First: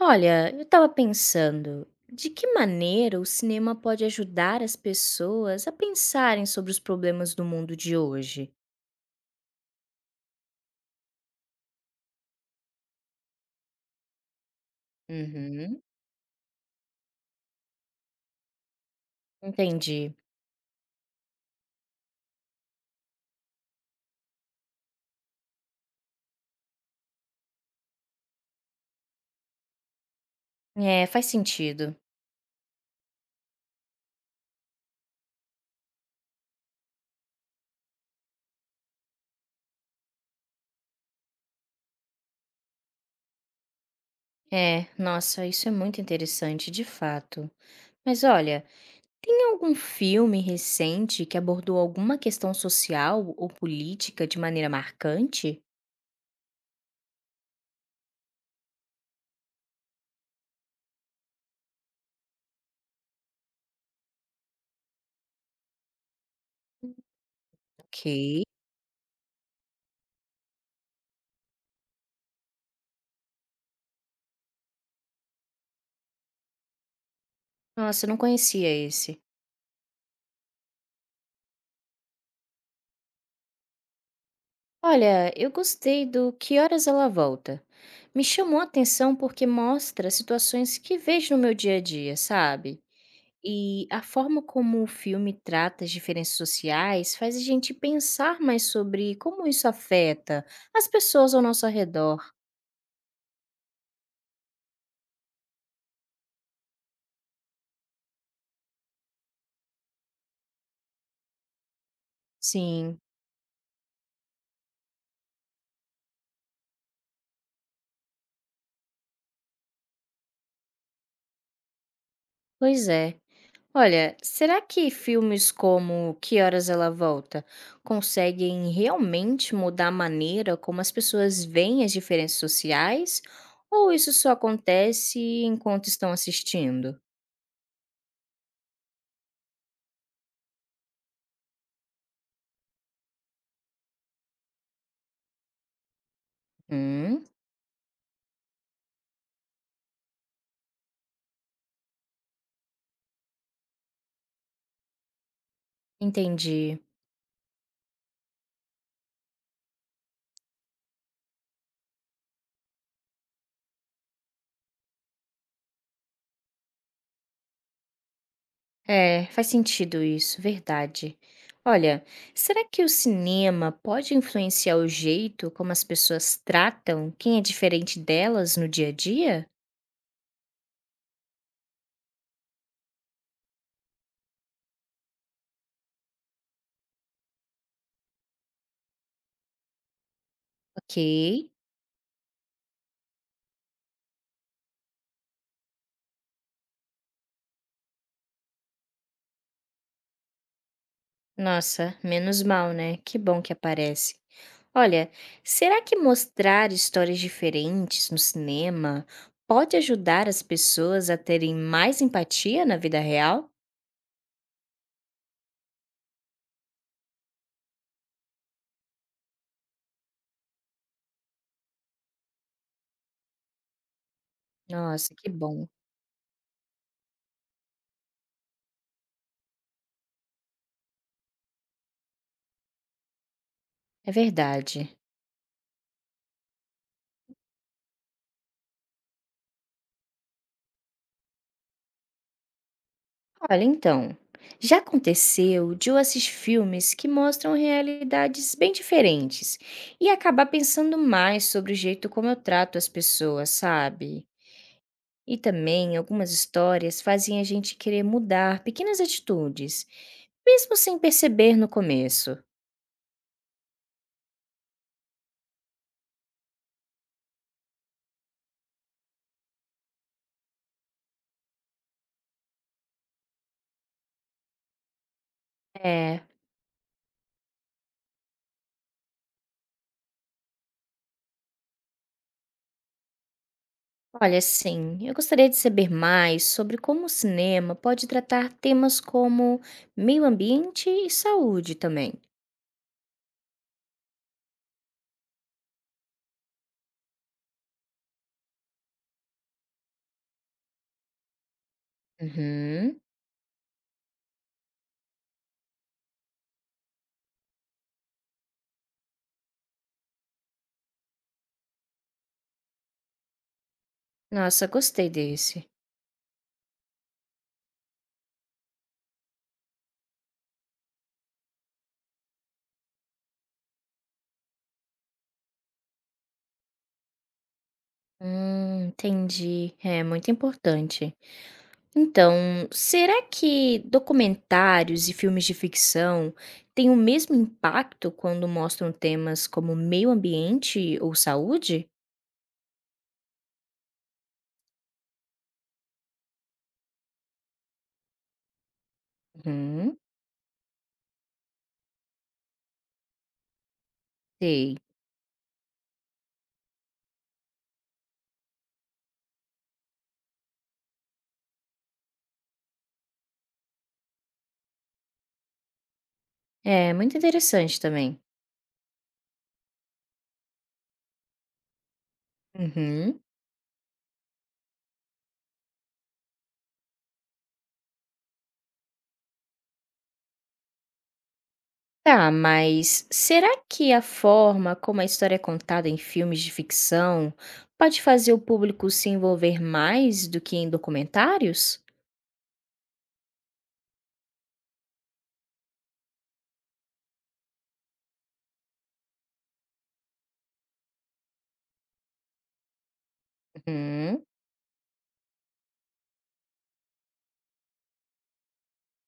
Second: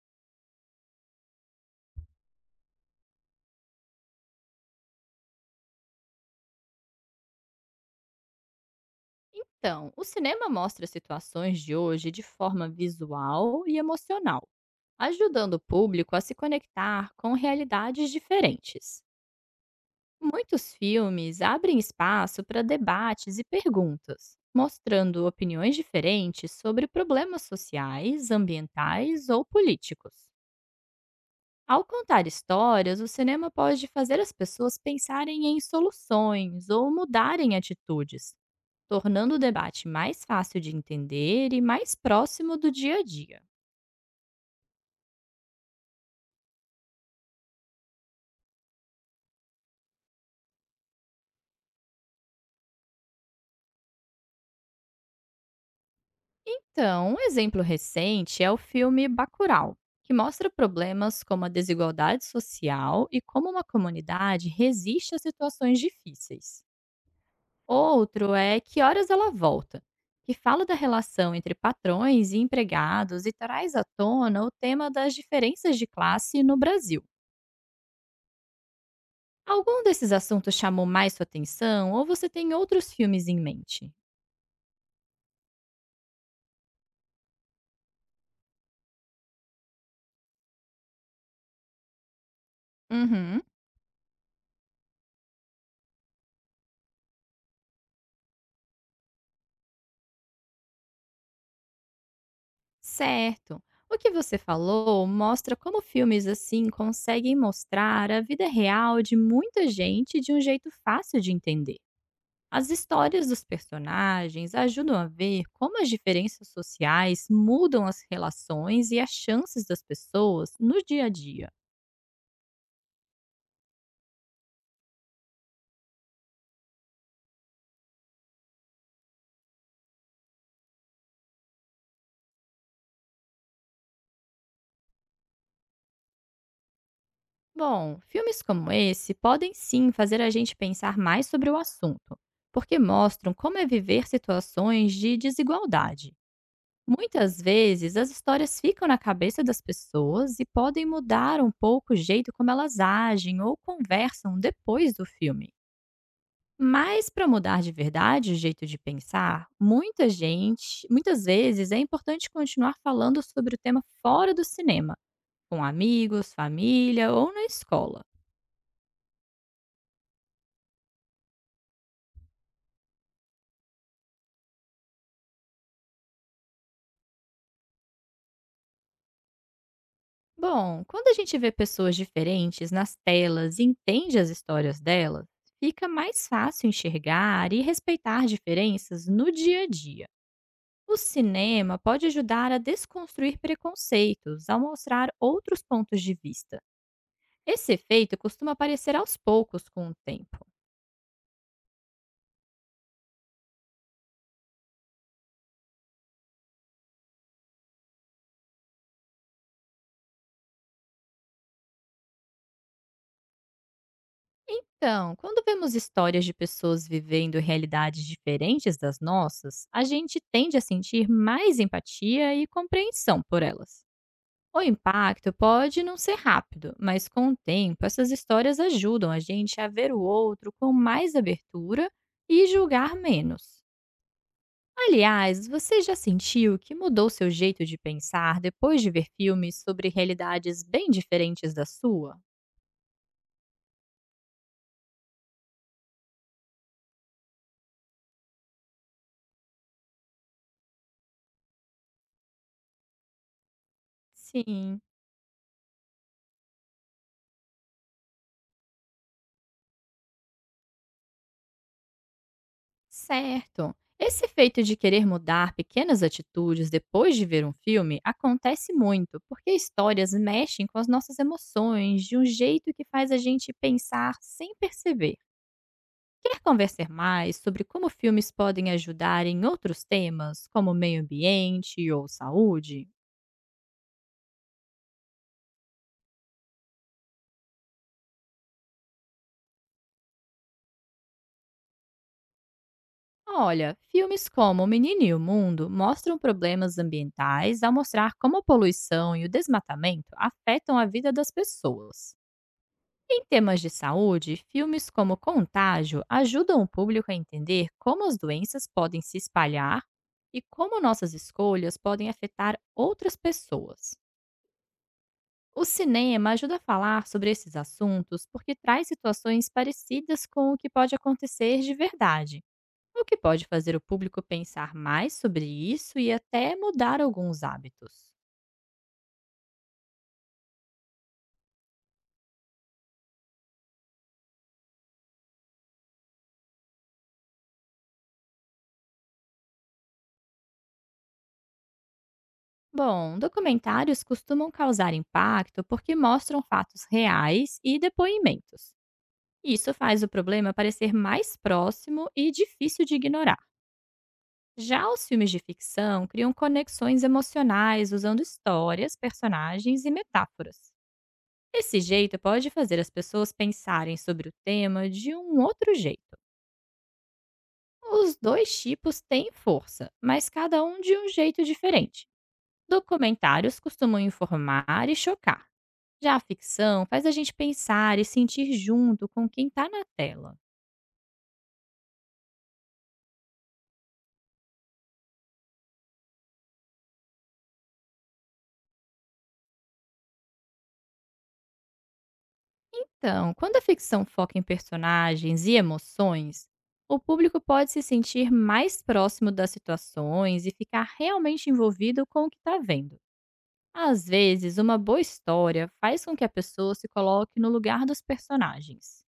Olha, eu estava pensando, de que maneira o cinema pode ajudar as pessoas a pensarem sobre os problemas do mundo de hoje? Então, o cinema mostra situações de hoje de forma visual e emocional, ajudando o Uhum, público a se conectar com realidades diferentes. entendi. Muitos filmes abrem espaço para debates e perguntas, mostrando opiniões diferentes sobre problemas sociais, ambientais ou políticos. É, faz Ao sentido. contar histórias, o cinema pode fazer as pessoas pensarem em soluções ou mudarem atitudes, tornando o debate mais fácil de entender e mais próximo do dia a dia. É, nossa, isso é muito interessante, de fato. Mas olha, tem algum filme recente que abordou alguma questão social ou política de maneira marcante? Então, um exemplo recente é o filme Bacurau, que mostra problemas como a desigualdade social e como uma comunidade resiste a situações difíceis. Outro Ok. é Que Horas Ela Volta, que fala da relação entre patrões e empregados e traz à tona o tema das diferenças de classe no Brasil. Nossa, eu não conhecia esse. Algum desses assuntos chamou mais sua atenção ou você tem outros filmes em mente? Olha, eu gostei do Que Horas Ela Volta. Me chamou a atenção porque mostra situações que vejo no meu dia a dia, sabe? Uhum. E a forma como o filme trata as diferenças sociais faz a gente pensar mais sobre como isso afeta as pessoas ao nosso redor. Certo. O que você falou mostra como filmes assim conseguem mostrar a vida real de muita gente de um jeito fácil de entender. As Sim, histórias dos personagens ajudam a ver como as diferenças sociais mudam as relações e as chances das pessoas no dia a dia. pois é. Olha, será que filmes como Que Horas Ela Volta conseguem realmente mudar a maneira como as pessoas veem as diferenças sociais? Ou isso só acontece enquanto estão assistindo? Bom, filmes como esse podem sim fazer a gente pensar mais sobre o assunto, porque mostram como é viver situações de desigualdade. Hum, Muitas vezes, as histórias ficam na cabeça das pessoas e podem mudar um pouco o jeito como elas agem ou conversam depois do filme. entendi. Mas para mudar de verdade o jeito de pensar, muita gente, muitas vezes é importante continuar falando sobre o tema fora do cinema, com amigos, família ou na escola. É, faz sentido isso, verdade. Olha, será que o cinema pode influenciar o jeito como as pessoas tratam quem é diferente delas no dia a dia? Bom, quando a gente vê pessoas diferentes nas telas e entende as histórias delas, fica mais fácil enxergar e respeitar diferenças no dia a dia. Ok. O cinema pode ajudar a desconstruir preconceitos ao mostrar outros pontos de vista. Esse efeito costuma aparecer aos poucos com o tempo. Nossa, menos mal, né? Que bom que aparece. Olha, será que mostrar histórias diferentes no cinema pode ajudar as pessoas a terem mais empatia na vida real? Então, quando vemos histórias de pessoas vivendo realidades diferentes das nossas, a gente tende a sentir mais empatia e compreensão por elas. O Nossa, que impacto bom. pode não ser rápido, mas com o tempo essas histórias ajudam a gente a ver o outro com mais abertura e julgar menos. É verdade. Aliás, você já sentiu que mudou seu jeito de pensar depois de ver filmes sobre realidades bem diferentes da sua? Olha, então, já aconteceu de eu assistir filmes que mostram realidades bem diferentes e acabar pensando mais sobre o jeito como eu trato as pessoas, sabe? Sim. E também algumas histórias fazem a gente querer mudar pequenas atitudes, mesmo sem perceber no começo. Certo. Esse efeito de querer mudar pequenas atitudes depois de ver um filme acontece muito, porque histórias mexem com as nossas emoções de um jeito que faz a gente pensar sem perceber. É, Quer conversar mais sobre como filmes podem ajudar em outros temas, como meio ambiente ou saúde? olha, sim, eu gostaria de saber mais sobre como o cinema pode tratar temas como meio ambiente e saúde também. Olha, filmes como O Menino e o Mundo mostram problemas ambientais ao mostrar como a poluição e o desmatamento afetam a vida das pessoas. Uhum. Em temas de saúde, filmes como Contágio ajudam o público a entender como as doenças podem se espalhar e como nossas escolhas podem afetar outras pessoas. Nossa, gostei O desse. cinema ajuda a falar sobre esses assuntos porque traz situações parecidas com o que pode acontecer de verdade, o que pode fazer o público pensar mais sobre isso e até mudar alguns hábitos. Entendi. É muito importante. Então, será que documentários e filmes de ficção têm o mesmo impacto quando mostram temas como meio ambiente ou saúde? Bom, documentários costumam causar impacto porque mostram fatos reais e depoimentos. Isso Uhum, faz o problema parecer mais próximo e difícil de ignorar. sei. Já os filmes de ficção criam conexões emocionais usando histórias, personagens e metáforas. Esse jeito pode fazer as pessoas pensarem sobre o tema de um outro jeito. É muito interessante também. Os dois tipos têm força, mas cada um de um jeito diferente. Uhum. Documentários costumam informar e chocar. Já a ficção faz a gente pensar e sentir junto com quem está na tela. Tá, mas será que a forma como a história é contada em filmes de ficção pode fazer o público se envolver mais do que em documentários? Então, quando a ficção foca em personagens e emoções, o público pode se sentir mais próximo das situações e ficar realmente envolvido com o que está vendo. Às Uhum. vezes, uma boa história faz com que a pessoa se coloque no lugar dos personagens.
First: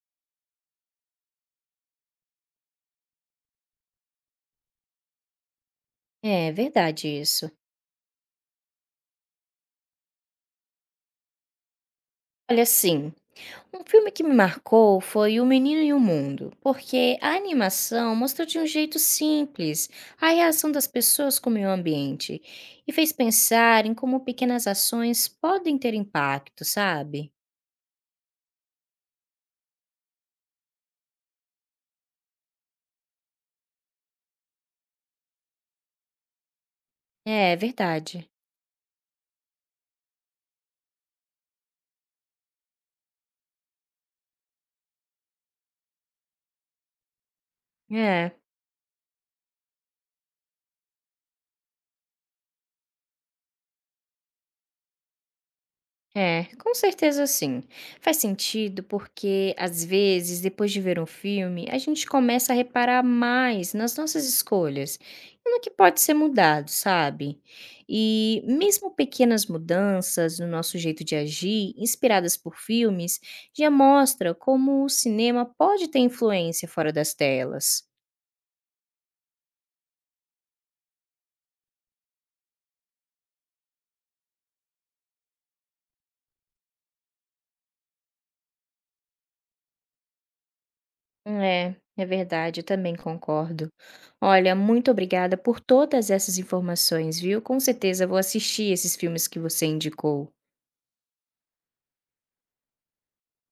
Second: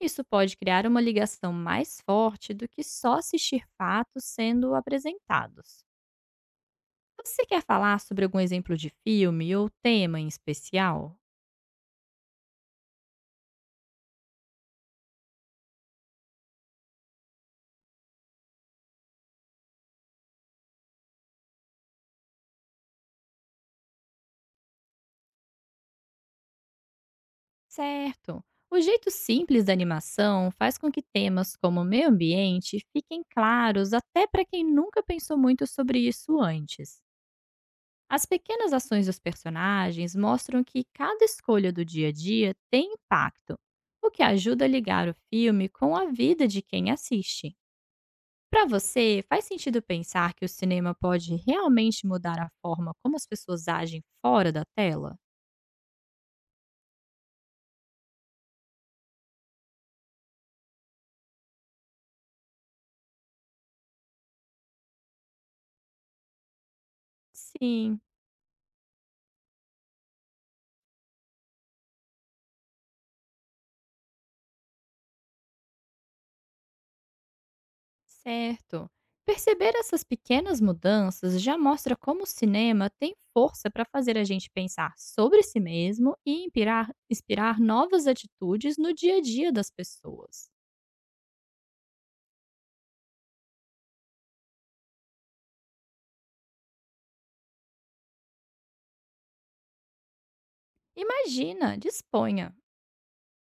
Isso pode criar uma ligação mais forte do que só assistir fatos sendo apresentados. É verdade Você isso. quer falar sobre algum exemplo de filme ou tema em especial? Olha, sim. Um filme que me marcou foi O Menino e o Mundo, porque a animação mostrou de um jeito simples a reação das pessoas com o meio ambiente e fez pensar em como pequenas ações podem ter impacto, sabe? Certo. O jeito simples da animação faz com que temas como meio ambiente fiquem claros até para quem nunca pensou muito sobre isso antes. É As verdade. pequenas ações dos personagens mostram que cada escolha do dia a dia tem impacto, o que ajuda a ligar o filme com a vida de quem assiste. É. Para você, faz sentido pensar que o cinema pode realmente mudar a forma como as pessoas agem fora da tela? É, com certeza sim. Faz sentido porque, às vezes, depois de ver um filme, a gente começa a reparar mais nas nossas escolhas e no que pode ser mudado, sabe? Sim. E mesmo pequenas mudanças no nosso jeito de agir, inspiradas por filmes, já mostra como o cinema pode ter influência fora das telas. Certo. Perceber essas pequenas mudanças já mostra como o cinema tem força para fazer a gente pensar sobre si mesmo e inspirar novas atitudes no dia a dia das pessoas. É, é verdade, eu também concordo. Olha, muito obrigada por todas essas informações, viu? Com certeza vou assistir esses filmes que você indicou. Imagina, disponha.